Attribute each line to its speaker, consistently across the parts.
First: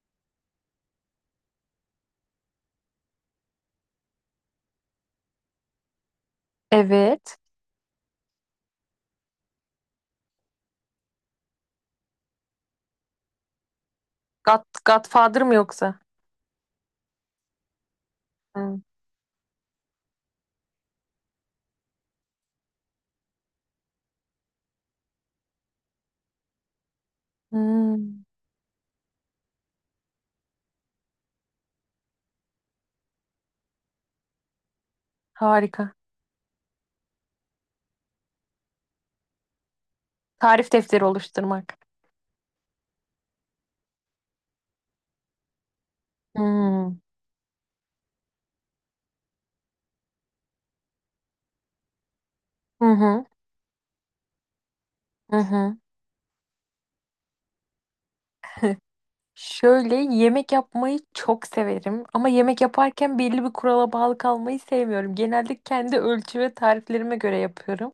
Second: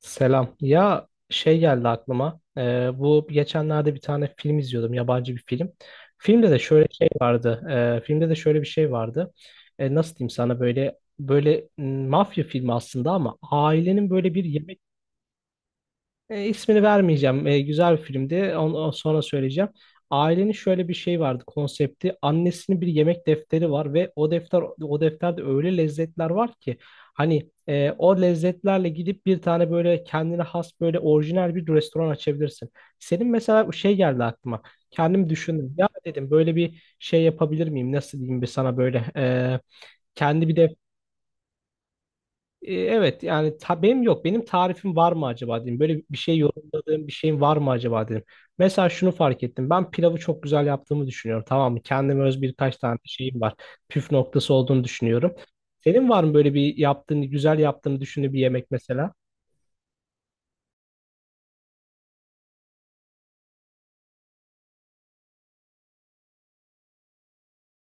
Speaker 1: Selam. Ya şey geldi aklıma. Bu geçenlerde bir tane film izliyordum. Yabancı bir film. Filmde de
Speaker 2: Evet.
Speaker 1: şöyle bir şey vardı. Nasıl diyeyim sana böyle mafya filmi aslında ama ailenin böyle bir
Speaker 2: God,
Speaker 1: yemek
Speaker 2: Godfather mı yoksa?
Speaker 1: ismini vermeyeceğim. Güzel bir filmdi.
Speaker 2: Hmm.
Speaker 1: Onu sonra söyleyeceğim. Ailenin şöyle bir şey vardı konsepti. Annesinin bir yemek defteri var ve o defterde öyle lezzetler var ki hani o
Speaker 2: Hmm,
Speaker 1: lezzetlerle gidip bir tane böyle kendine has böyle orijinal bir restoran açabilirsin. Senin mesela şey geldi aklıma. Kendim düşündüm. Ya
Speaker 2: harika.
Speaker 1: dedim böyle bir şey yapabilir miyim? Nasıl diyeyim bir sana böyle e, kendi bir
Speaker 2: Tarif defteri oluşturmak.
Speaker 1: e, Evet yani ta, benim yok. Benim tarifim var mı acaba dedim. Böyle bir şey
Speaker 2: Hmm.
Speaker 1: yorumladığım bir şeyim var mı acaba dedim. Mesela şunu fark ettim. Ben pilavı çok güzel yaptığımı düşünüyorum. Tamam mı? Kendime öz birkaç
Speaker 2: Hı
Speaker 1: tane
Speaker 2: hı.
Speaker 1: şeyim var. Püf noktası olduğunu düşünüyorum.
Speaker 2: Hı hı.
Speaker 1: Senin var mı böyle bir yaptığını, güzel yaptığını düşündüğün bir yemek mesela?
Speaker 2: Şöyle yemek yapmayı çok severim ama yemek yaparken belli bir kurala bağlı kalmayı sevmiyorum. Genelde kendi ölçü ve tariflerime göre yapıyorum.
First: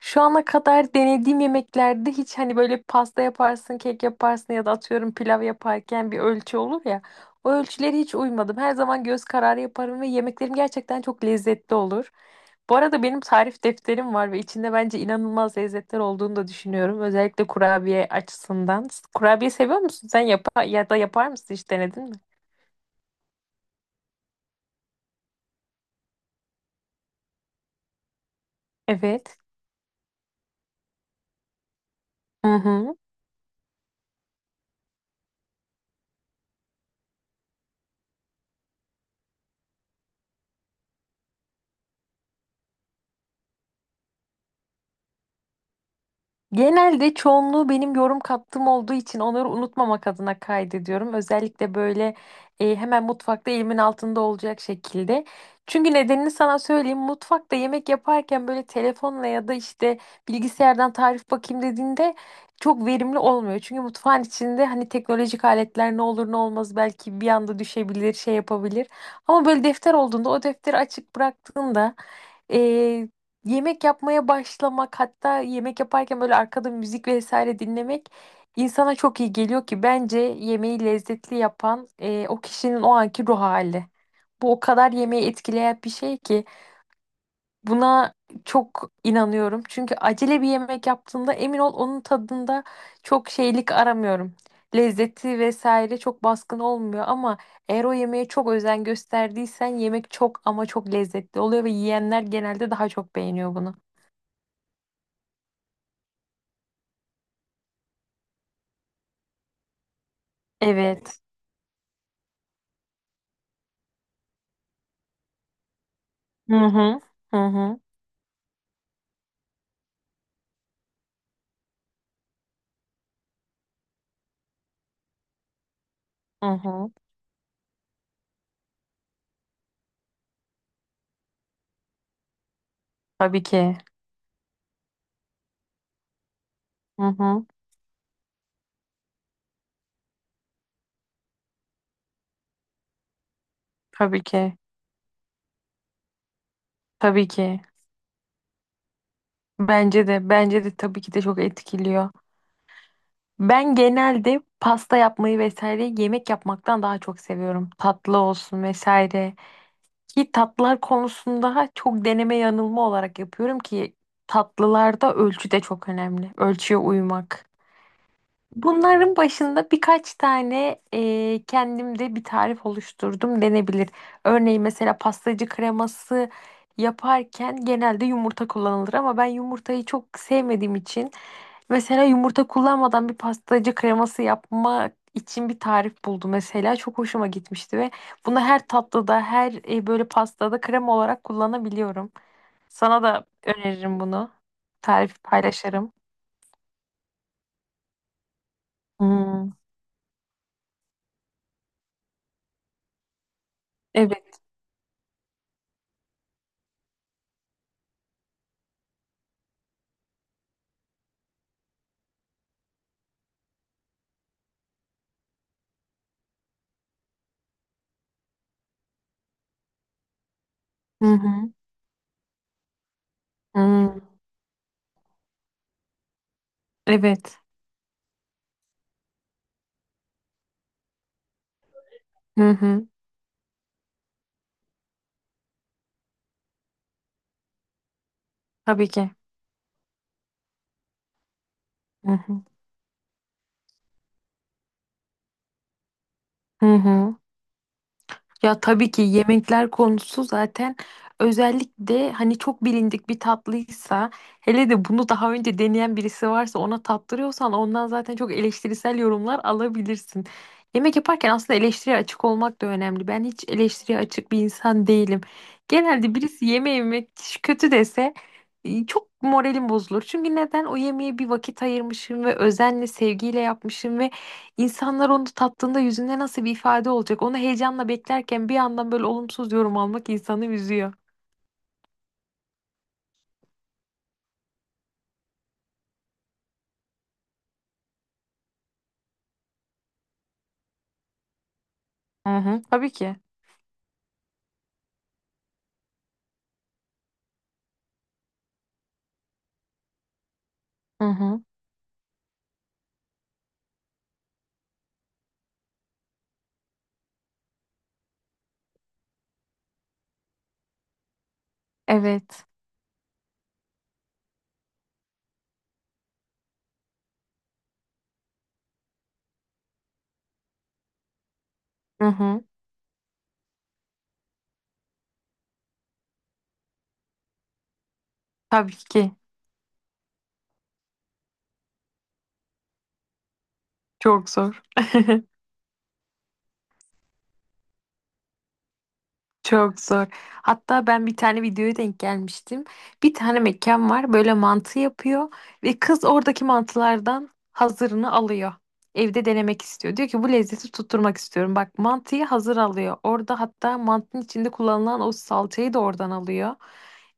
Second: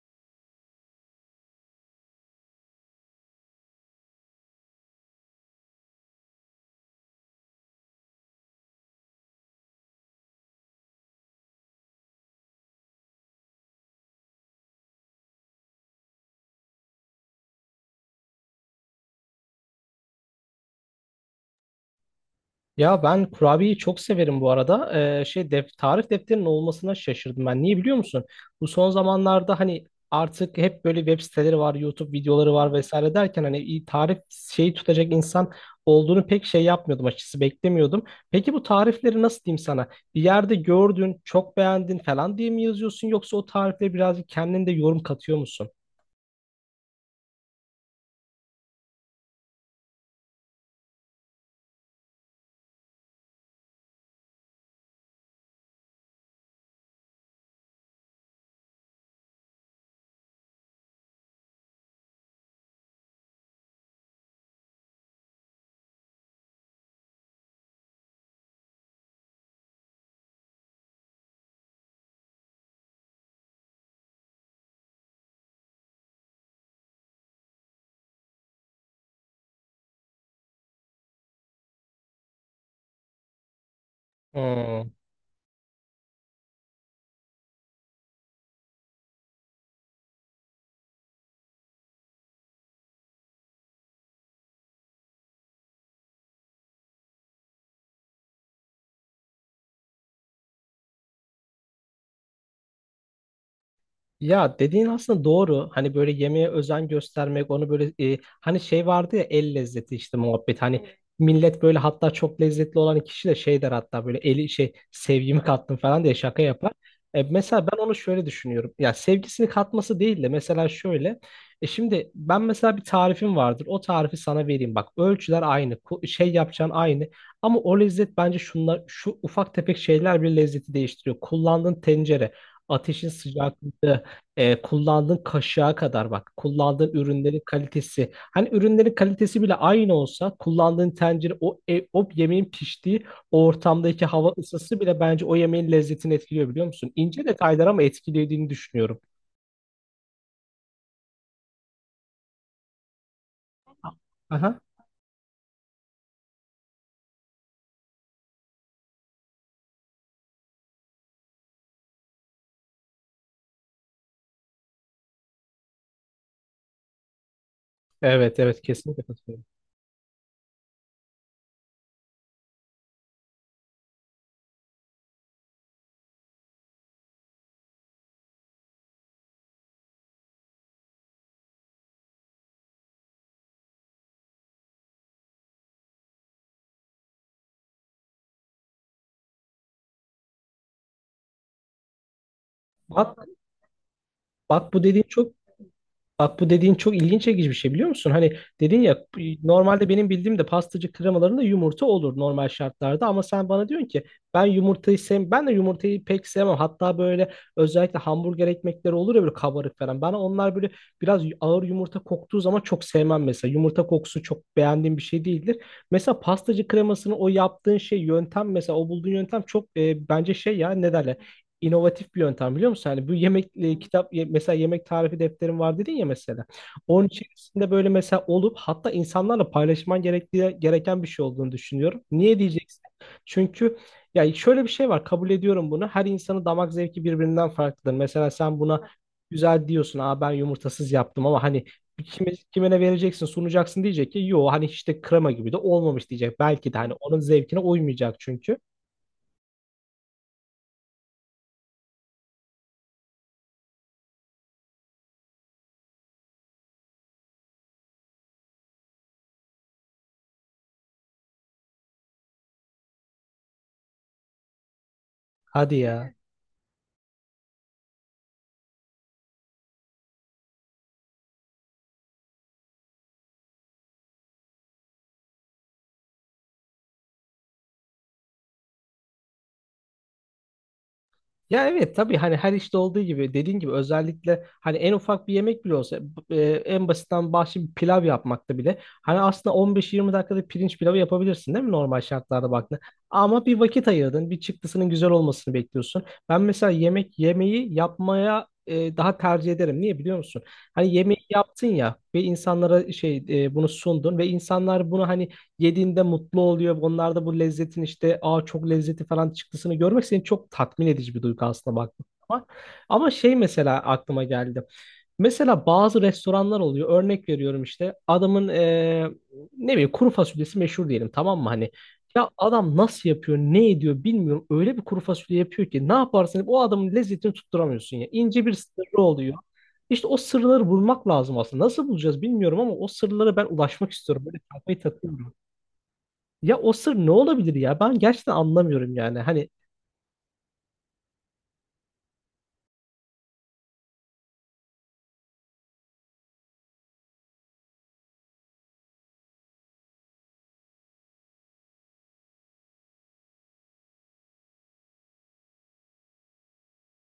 Speaker 2: Şu ana kadar denediğim yemeklerde hiç hani böyle pasta yaparsın, kek yaparsın ya da atıyorum pilav yaparken bir ölçü olur ya. O ölçülere hiç uymadım. Her zaman göz kararı yaparım ve yemeklerim gerçekten çok lezzetli olur. Bu arada benim tarif defterim var ve içinde bence inanılmaz lezzetler olduğunu da düşünüyorum. Özellikle kurabiye açısından. Kurabiye seviyor musun? Sen yapa ya da yapar mısın? Hiç denedin mi?
Speaker 1: Ya ben kurabiyeyi çok severim bu arada. Şey def tarif defterinin olmasına şaşırdım ben. Niye biliyor musun? Bu son
Speaker 2: Evet.
Speaker 1: zamanlarda hani artık hep böyle web siteleri var, YouTube videoları
Speaker 2: Hı
Speaker 1: var
Speaker 2: hı.
Speaker 1: vesaire derken hani iyi tarif şeyi tutacak insan olduğunu pek şey yapmıyordum, açıkçası beklemiyordum. Peki bu tarifleri nasıl diyeyim sana? Bir yerde gördün, çok beğendin falan diye mi yazıyorsun, yoksa o tarifleri birazcık kendin de yorum katıyor musun?
Speaker 2: Genelde çoğunluğu benim yorum kattığım olduğu için onları unutmamak adına kaydediyorum. Özellikle böyle hemen mutfakta elimin altında olacak şekilde. Çünkü nedenini sana söyleyeyim. Mutfakta yemek yaparken böyle telefonla ya da işte bilgisayardan tarif bakayım dediğinde çok verimli olmuyor. Çünkü mutfağın içinde hani teknolojik aletler ne olur ne olmaz belki bir anda düşebilir, şey yapabilir. Ama böyle defter olduğunda o defteri açık bıraktığında ee, yemek yapmaya başlamak, hatta yemek yaparken böyle arkada müzik vesaire dinlemek insana çok iyi geliyor ki bence yemeği lezzetli yapan o kişinin o anki ruh hali. Bu o
Speaker 1: Hmm.
Speaker 2: kadar yemeği etkileyen bir şey ki. Buna çok inanıyorum. Çünkü acele bir yemek yaptığımda emin ol onun tadında çok şeylik aramıyorum. Lezzeti vesaire çok baskın olmuyor, ama eğer o yemeğe çok özen gösterdiysen yemek çok ama çok lezzetli oluyor ve yiyenler genelde daha çok beğeniyor bunu.
Speaker 1: Ya dediğin aslında doğru. Hani böyle yemeğe özen göstermek, onu böyle, hani şey vardı ya, el lezzeti işte, muhabbet. Hani evet,
Speaker 2: Evet.
Speaker 1: millet böyle, hatta çok lezzetli olan kişi de şey der, hatta böyle eli şey sevgimi kattım falan diye şaka
Speaker 2: Hı
Speaker 1: yapar.
Speaker 2: hı.
Speaker 1: E,
Speaker 2: Hı
Speaker 1: mesela ben
Speaker 2: hı.
Speaker 1: onu şöyle düşünüyorum. Ya sevgisini katması değil de mesela şöyle. E şimdi ben mesela bir tarifim vardır. O tarifi sana vereyim. Bak ölçüler aynı,
Speaker 2: Hı
Speaker 1: yapacağın
Speaker 2: hı.
Speaker 1: aynı. Ama o lezzet bence şunlar, şu ufak tefek şeyler bile lezzeti değiştiriyor. Kullandığın tencere, ateşin
Speaker 2: Tabii
Speaker 1: sıcaklığı,
Speaker 2: ki.
Speaker 1: kullandığın kaşığa kadar bak. Kullandığın
Speaker 2: Hı
Speaker 1: ürünlerin
Speaker 2: hı.
Speaker 1: kalitesi. Hani ürünlerin kalitesi bile aynı olsa kullandığın tencere, o yemeğin piştiği o ortamdaki
Speaker 2: Tabii
Speaker 1: hava
Speaker 2: ki.
Speaker 1: ısısı bile bence o yemeğin lezzetini etkiliyor biliyor musun? İnce
Speaker 2: Tabii ki.
Speaker 1: detaylar ama etkilediğini düşünüyorum.
Speaker 2: Bence de tabii ki de çok etkiliyor. Ben genelde
Speaker 1: Aha.
Speaker 2: pasta yapmayı vesaire yemek yapmaktan daha çok seviyorum. Tatlı olsun vesaire. Ki tatlılar konusunda çok deneme yanılma olarak yapıyorum ki tatlılarda ölçü de çok önemli. Ölçüye uymak.
Speaker 1: Evet, evet, kesinlikle
Speaker 2: Bunların
Speaker 1: katılıyorum.
Speaker 2: başında birkaç tane kendimde bir tarif oluşturdum denebilir. Örneğin mesela pastacı kreması yaparken genelde yumurta kullanılır ama ben yumurtayı çok sevmediğim için, mesela yumurta kullanmadan bir pastacı kreması yapmak için bir tarif buldu mesela. Çok hoşuma gitmişti ve bunu her tatlıda, her böyle pastada krem olarak kullanabiliyorum. Sana da
Speaker 1: Bak,
Speaker 2: öneririm bunu.
Speaker 1: bak bu dediğin
Speaker 2: Tarif
Speaker 1: çok
Speaker 2: paylaşırım.
Speaker 1: Bak bu dediğin çok ilginç, çekici bir şey biliyor musun? Hani dedin ya,
Speaker 2: Hmm,
Speaker 1: normalde benim bildiğim de pastacı kremalarında yumurta olur normal şartlarda, ama sen bana diyorsun ki
Speaker 2: evet.
Speaker 1: ben yumurtayı sev, ben de yumurtayı pek sevmem. Hatta böyle özellikle hamburger ekmekleri olur ya, böyle kabarık falan. Ben onlar böyle biraz ağır yumurta koktuğu zaman çok sevmem mesela. Yumurta kokusu çok beğendiğim bir şey değildir. Mesela pastacı kremasını o yaptığın yöntem, mesela o bulduğun yöntem çok bence şey, ya ne
Speaker 2: Hı
Speaker 1: derler?
Speaker 2: hı.
Speaker 1: İnovatif bir yöntem biliyor musun? Hani bu yemek e,
Speaker 2: Hmm,
Speaker 1: kitap ye- mesela yemek tarifi defterim var dedin ya mesela. Onun
Speaker 2: evet.
Speaker 1: içerisinde böyle mesela olup hatta insanlarla paylaşman gerektiği gereken bir şey olduğunu düşünüyorum. Niye
Speaker 2: Hı
Speaker 1: diyeceksin?
Speaker 2: hı.
Speaker 1: Çünkü ya şöyle bir şey var, kabul ediyorum bunu. Her insanın damak zevki birbirinden farklıdır. Mesela sen buna
Speaker 2: Tabii ki.
Speaker 1: güzel diyorsun. Aa ben yumurtasız yaptım ama hani
Speaker 2: Hı
Speaker 1: kime,
Speaker 2: hı.
Speaker 1: kime ne vereceksin, sunacaksın diyecek ki yo hani işte krema gibi de olmamış diyecek. Belki
Speaker 2: Hı
Speaker 1: de hani
Speaker 2: hı.
Speaker 1: onun zevkine uymayacak çünkü.
Speaker 2: Ya tabii ki yemekler konusu zaten, özellikle hani çok bilindik bir tatlıysa, hele de bunu daha önce deneyen birisi varsa ona tattırıyorsan, ondan zaten çok eleştirisel yorumlar alabilirsin. Yemek yaparken aslında eleştiriye açık olmak da önemli. Ben hiç eleştiriye açık bir insan değilim.
Speaker 1: Hadi ya.
Speaker 2: Genelde birisi yemeği yemek kötü dese çok moralim bozulur. Çünkü neden? O yemeğe bir vakit ayırmışım ve özenle, sevgiyle yapmışım ve İnsanlar onu tattığında yüzünde nasıl bir ifade olacak? Onu heyecanla beklerken bir yandan böyle olumsuz yorum almak insanı üzüyor.
Speaker 1: Ya evet tabii, hani her işte olduğu gibi dediğin gibi özellikle hani en ufak bir yemek bile olsa, en basitten bahşiş bir pilav yapmakta bile hani aslında 15-20 dakikada pirinç pilavı yapabilirsin değil mi normal
Speaker 2: Hı
Speaker 1: şartlarda
Speaker 2: hı,
Speaker 1: baktığında,
Speaker 2: tabii ki.
Speaker 1: ama bir vakit ayırdın, bir çıktısının güzel olmasını bekliyorsun. Ben mesela yemek yemeği yapmaya daha tercih ederim. Niye biliyor musun? Hani
Speaker 2: Hı
Speaker 1: yemeği
Speaker 2: hı,
Speaker 1: yaptın ya ve insanlara bunu sundun ve insanlar bunu hani yediğinde mutlu oluyor. Onlar da bu lezzetin işte aa çok lezzeti falan çıktısını görmek seni çok tatmin edici bir duygu aslında baktığın zaman.
Speaker 2: evet.
Speaker 1: Ama şey mesela aklıma geldi. Mesela bazı restoranlar oluyor. Örnek veriyorum işte adamın ne bileyim kuru fasulyesi meşhur diyelim tamam mı hani.
Speaker 2: Hı
Speaker 1: Ya
Speaker 2: hı,
Speaker 1: adam nasıl yapıyor, ne ediyor bilmiyorum. Öyle bir kuru fasulye yapıyor ki ne yaparsan yap, o adamın lezzetini tutturamıyorsun ya. İnce bir
Speaker 2: tabii
Speaker 1: sırrı
Speaker 2: ki.
Speaker 1: oluyor. İşte o sırları bulmak lazım aslında. Nasıl bulacağız bilmiyorum ama o sırlara ben ulaşmak istiyorum.
Speaker 2: Çok
Speaker 1: Böyle
Speaker 2: zor.
Speaker 1: kafayı takıyorum. Ya o sır ne olabilir ya? Ben gerçekten anlamıyorum yani. Hani
Speaker 2: Çok zor. Hatta ben bir tane videoya denk gelmiştim. Bir tane mekan var, böyle mantı yapıyor ve kız oradaki mantılardan hazırını alıyor. Evde denemek istiyor. Diyor ki, bu lezzeti tutturmak istiyorum. Bak, mantıyı hazır alıyor. Orada hatta mantının içinde kullanılan o salçayı da oradan alıyor.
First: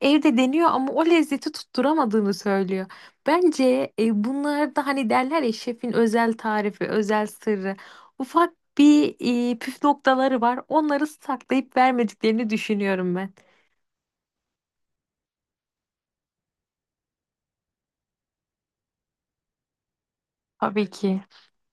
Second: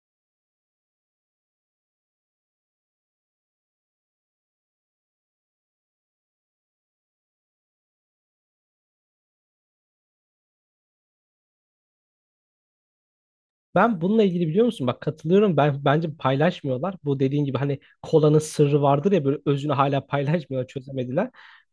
Speaker 2: Evde deniyor ama o lezzeti tutturamadığını söylüyor. Bence bunlar da hani derler ya, şefin özel tarifi, özel sırrı. Ufak bir püf noktaları var. Onları saklayıp vermediklerini düşünüyorum ben.
Speaker 1: ben bununla ilgili biliyor musun? Bak katılıyorum. Ben bence paylaşmıyorlar. Bu dediğin gibi hani kolanın sırrı vardır ya, böyle özünü hala paylaşmıyorlar,
Speaker 2: Tabii ki.
Speaker 1: çözemediler.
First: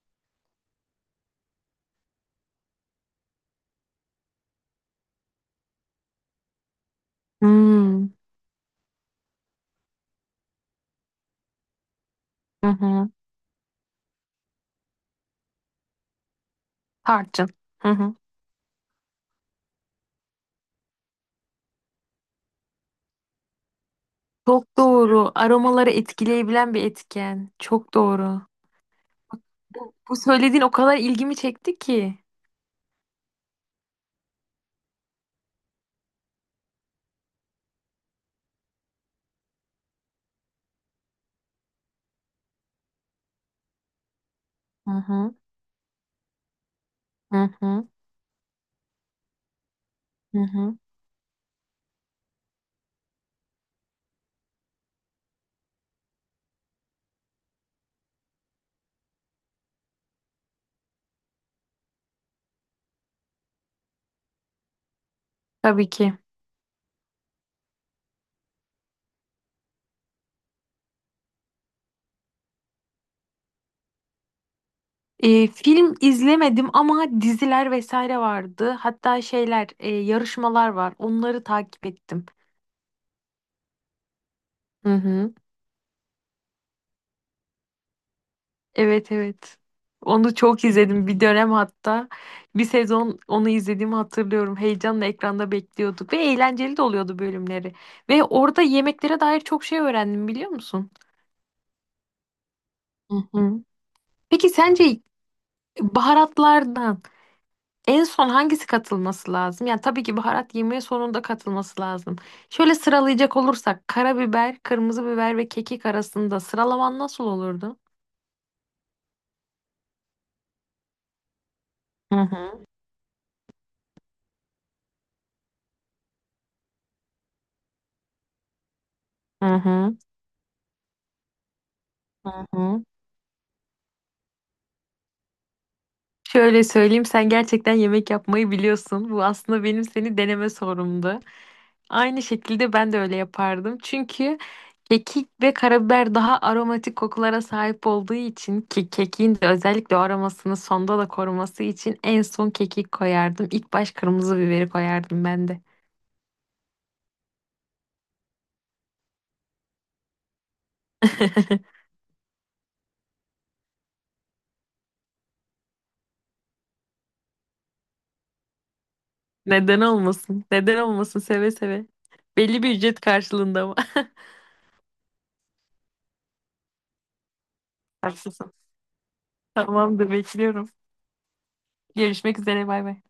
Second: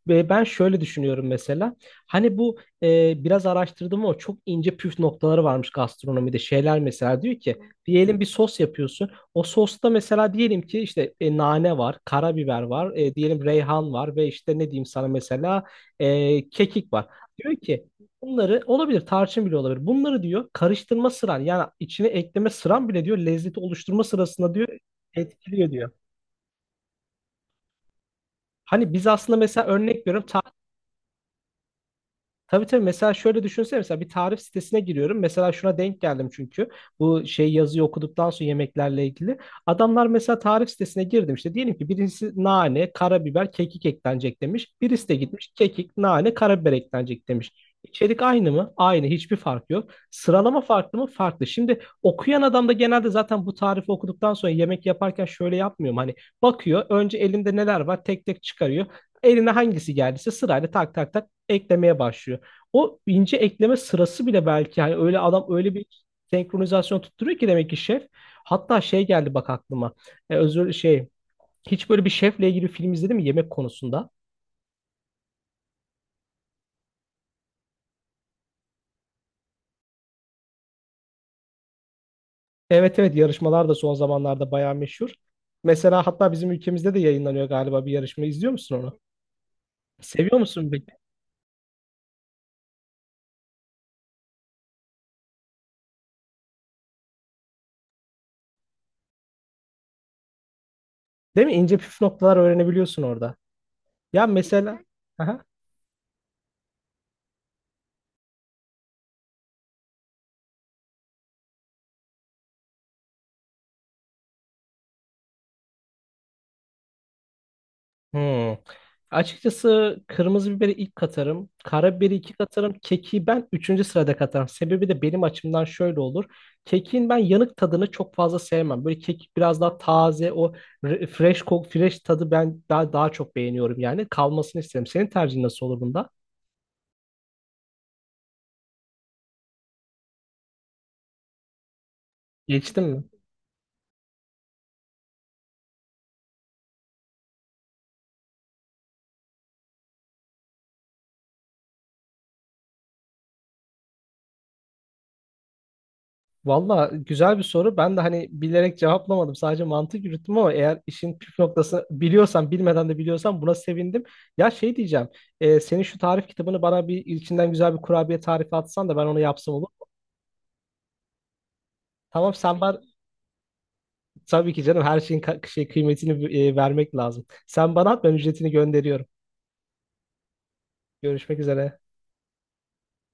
Speaker 1: Ve ben şöyle düşünüyorum mesela. Hani bu biraz araştırdım, o çok ince püf noktaları varmış gastronomide. Şeyler mesela diyor ki,
Speaker 2: Hmm.
Speaker 1: diyelim bir sos yapıyorsun. O sosta mesela diyelim ki işte nane var, karabiber
Speaker 2: Hı
Speaker 1: var,
Speaker 2: hı.
Speaker 1: diyelim reyhan var ve işte ne diyeyim sana mesela kekik var.
Speaker 2: Tarçın.
Speaker 1: Diyor ki
Speaker 2: Hı hı.
Speaker 1: bunları olabilir tarçın bile olabilir. Bunları diyor karıştırma sıran, yani içine ekleme sıran bile diyor lezzeti oluşturma sırasında diyor
Speaker 2: Çok doğru.
Speaker 1: etkiliyor
Speaker 2: Aromaları
Speaker 1: diyor.
Speaker 2: etkileyebilen bir etken. Çok doğru.
Speaker 1: Hani biz aslında mesela
Speaker 2: Bu,
Speaker 1: örnek
Speaker 2: bu
Speaker 1: veriyorum,
Speaker 2: söylediğin o kadar ilgimi çekti ki.
Speaker 1: tabii tabii mesela şöyle düşünsene, mesela bir tarif sitesine giriyorum. Mesela şuna denk geldim, çünkü bu yazıyı okuduktan sonra yemeklerle ilgili. Adamlar mesela tarif sitesine girdim, işte diyelim ki birisi nane, karabiber, kekik eklenecek demiş.
Speaker 2: Hı
Speaker 1: Birisi de
Speaker 2: hı.
Speaker 1: gitmiş kekik, nane, karabiber eklenecek
Speaker 2: Hı
Speaker 1: demiş.
Speaker 2: hı.
Speaker 1: İçerik aynı mı? Aynı. Hiçbir fark yok.
Speaker 2: Hı
Speaker 1: Sıralama
Speaker 2: hı.
Speaker 1: farklı mı? Farklı. Şimdi okuyan adam da genelde zaten bu tarifi okuduktan sonra yemek yaparken şöyle yapmıyorum. Hani bakıyor önce elimde neler var tek tek çıkarıyor. Eline hangisi geldiyse sırayla tak tak tak eklemeye başlıyor. O ince ekleme sırası bile belki hani öyle adam öyle bir
Speaker 2: Tabii ki.
Speaker 1: senkronizasyon tutturuyor ki, demek ki şef. Hatta şey geldi bak aklıma. E, özür şey hiç böyle bir şefle ilgili film izledin mi yemek konusunda?
Speaker 2: E, film izlemedim ama diziler vesaire vardı. Hatta şeyler, yarışmalar var. Onları takip ettim.
Speaker 1: Evet, evet, yarışmalar da son zamanlarda bayağı
Speaker 2: Hı
Speaker 1: meşhur.
Speaker 2: hı.
Speaker 1: Mesela hatta bizim ülkemizde de yayınlanıyor galiba bir yarışma. İzliyor musun onu?
Speaker 2: Evet, evet. Onu
Speaker 1: Seviyor
Speaker 2: çok
Speaker 1: musun peki?
Speaker 2: izledim bir dönem hatta. Bir sezon onu izlediğimi hatırlıyorum. Heyecanla ekranda bekliyorduk ve eğlenceli de oluyordu bölümleri. Ve orada yemeklere dair çok şey öğrendim, biliyor musun?
Speaker 1: Değil mi? İnce püf noktalar öğrenebiliyorsun
Speaker 2: Hı
Speaker 1: orada.
Speaker 2: hı.
Speaker 1: Ya
Speaker 2: Peki
Speaker 1: mesela
Speaker 2: sence baharatlardan en son hangisi katılması lazım? Yani tabii ki baharat yemeğe sonunda katılması lazım. Şöyle sıralayacak olursak, karabiber, kırmızı biber ve kekik arasında sıralaman nasıl olurdu?
Speaker 1: Hmm. Açıkçası kırmızı biberi ilk katarım. Karabiberi
Speaker 2: Hı
Speaker 1: iki
Speaker 2: hı.
Speaker 1: katarım. Keki ben üçüncü sırada katarım. Sebebi de benim açımdan şöyle olur. Kekin ben yanık tadını çok fazla sevmem. Böyle kek
Speaker 2: Hı
Speaker 1: biraz daha
Speaker 2: hı.
Speaker 1: taze, o fresh kok, fresh tadı
Speaker 2: Hı
Speaker 1: ben
Speaker 2: hı.
Speaker 1: daha çok beğeniyorum yani. Kalmasını isterim. Senin tercihin nasıl olur bunda?
Speaker 2: Şöyle söyleyeyim, sen gerçekten yemek yapmayı biliyorsun. Bu aslında benim seni deneme sorumdu. Aynı şekilde
Speaker 1: Geçtim
Speaker 2: ben de
Speaker 1: mi?
Speaker 2: öyle yapardım. Çünkü kekik ve karabiber daha aromatik kokulara sahip olduğu için, ki kekiğin de özellikle o aromasını sonda da koruması için en son kekik koyardım. İlk baş kırmızı biberi koyardım ben de.
Speaker 1: Valla güzel bir soru. Ben de hani bilerek cevaplamadım. Sadece mantık yürüttüm, ama eğer işin püf noktasını biliyorsan, bilmeden de biliyorsan buna sevindim. Ya şey diyeceğim. Senin şu tarif kitabını bana bir içinden güzel bir kurabiye tarifi atsan da ben onu yapsam olur mu?
Speaker 2: Neden olmasın? Neden olmasın? Seve seve.
Speaker 1: Tamam sen
Speaker 2: Belli bir
Speaker 1: bana,
Speaker 2: ücret karşılığında ama.
Speaker 1: tabii ki canım her şeyin kıymetini vermek lazım. Sen bana at, ben ücretini
Speaker 2: Haklısın.
Speaker 1: gönderiyorum.
Speaker 2: Tamamdır, bekliyorum.
Speaker 1: Görüşmek üzere.
Speaker 2: Görüşmek üzere, bay bay.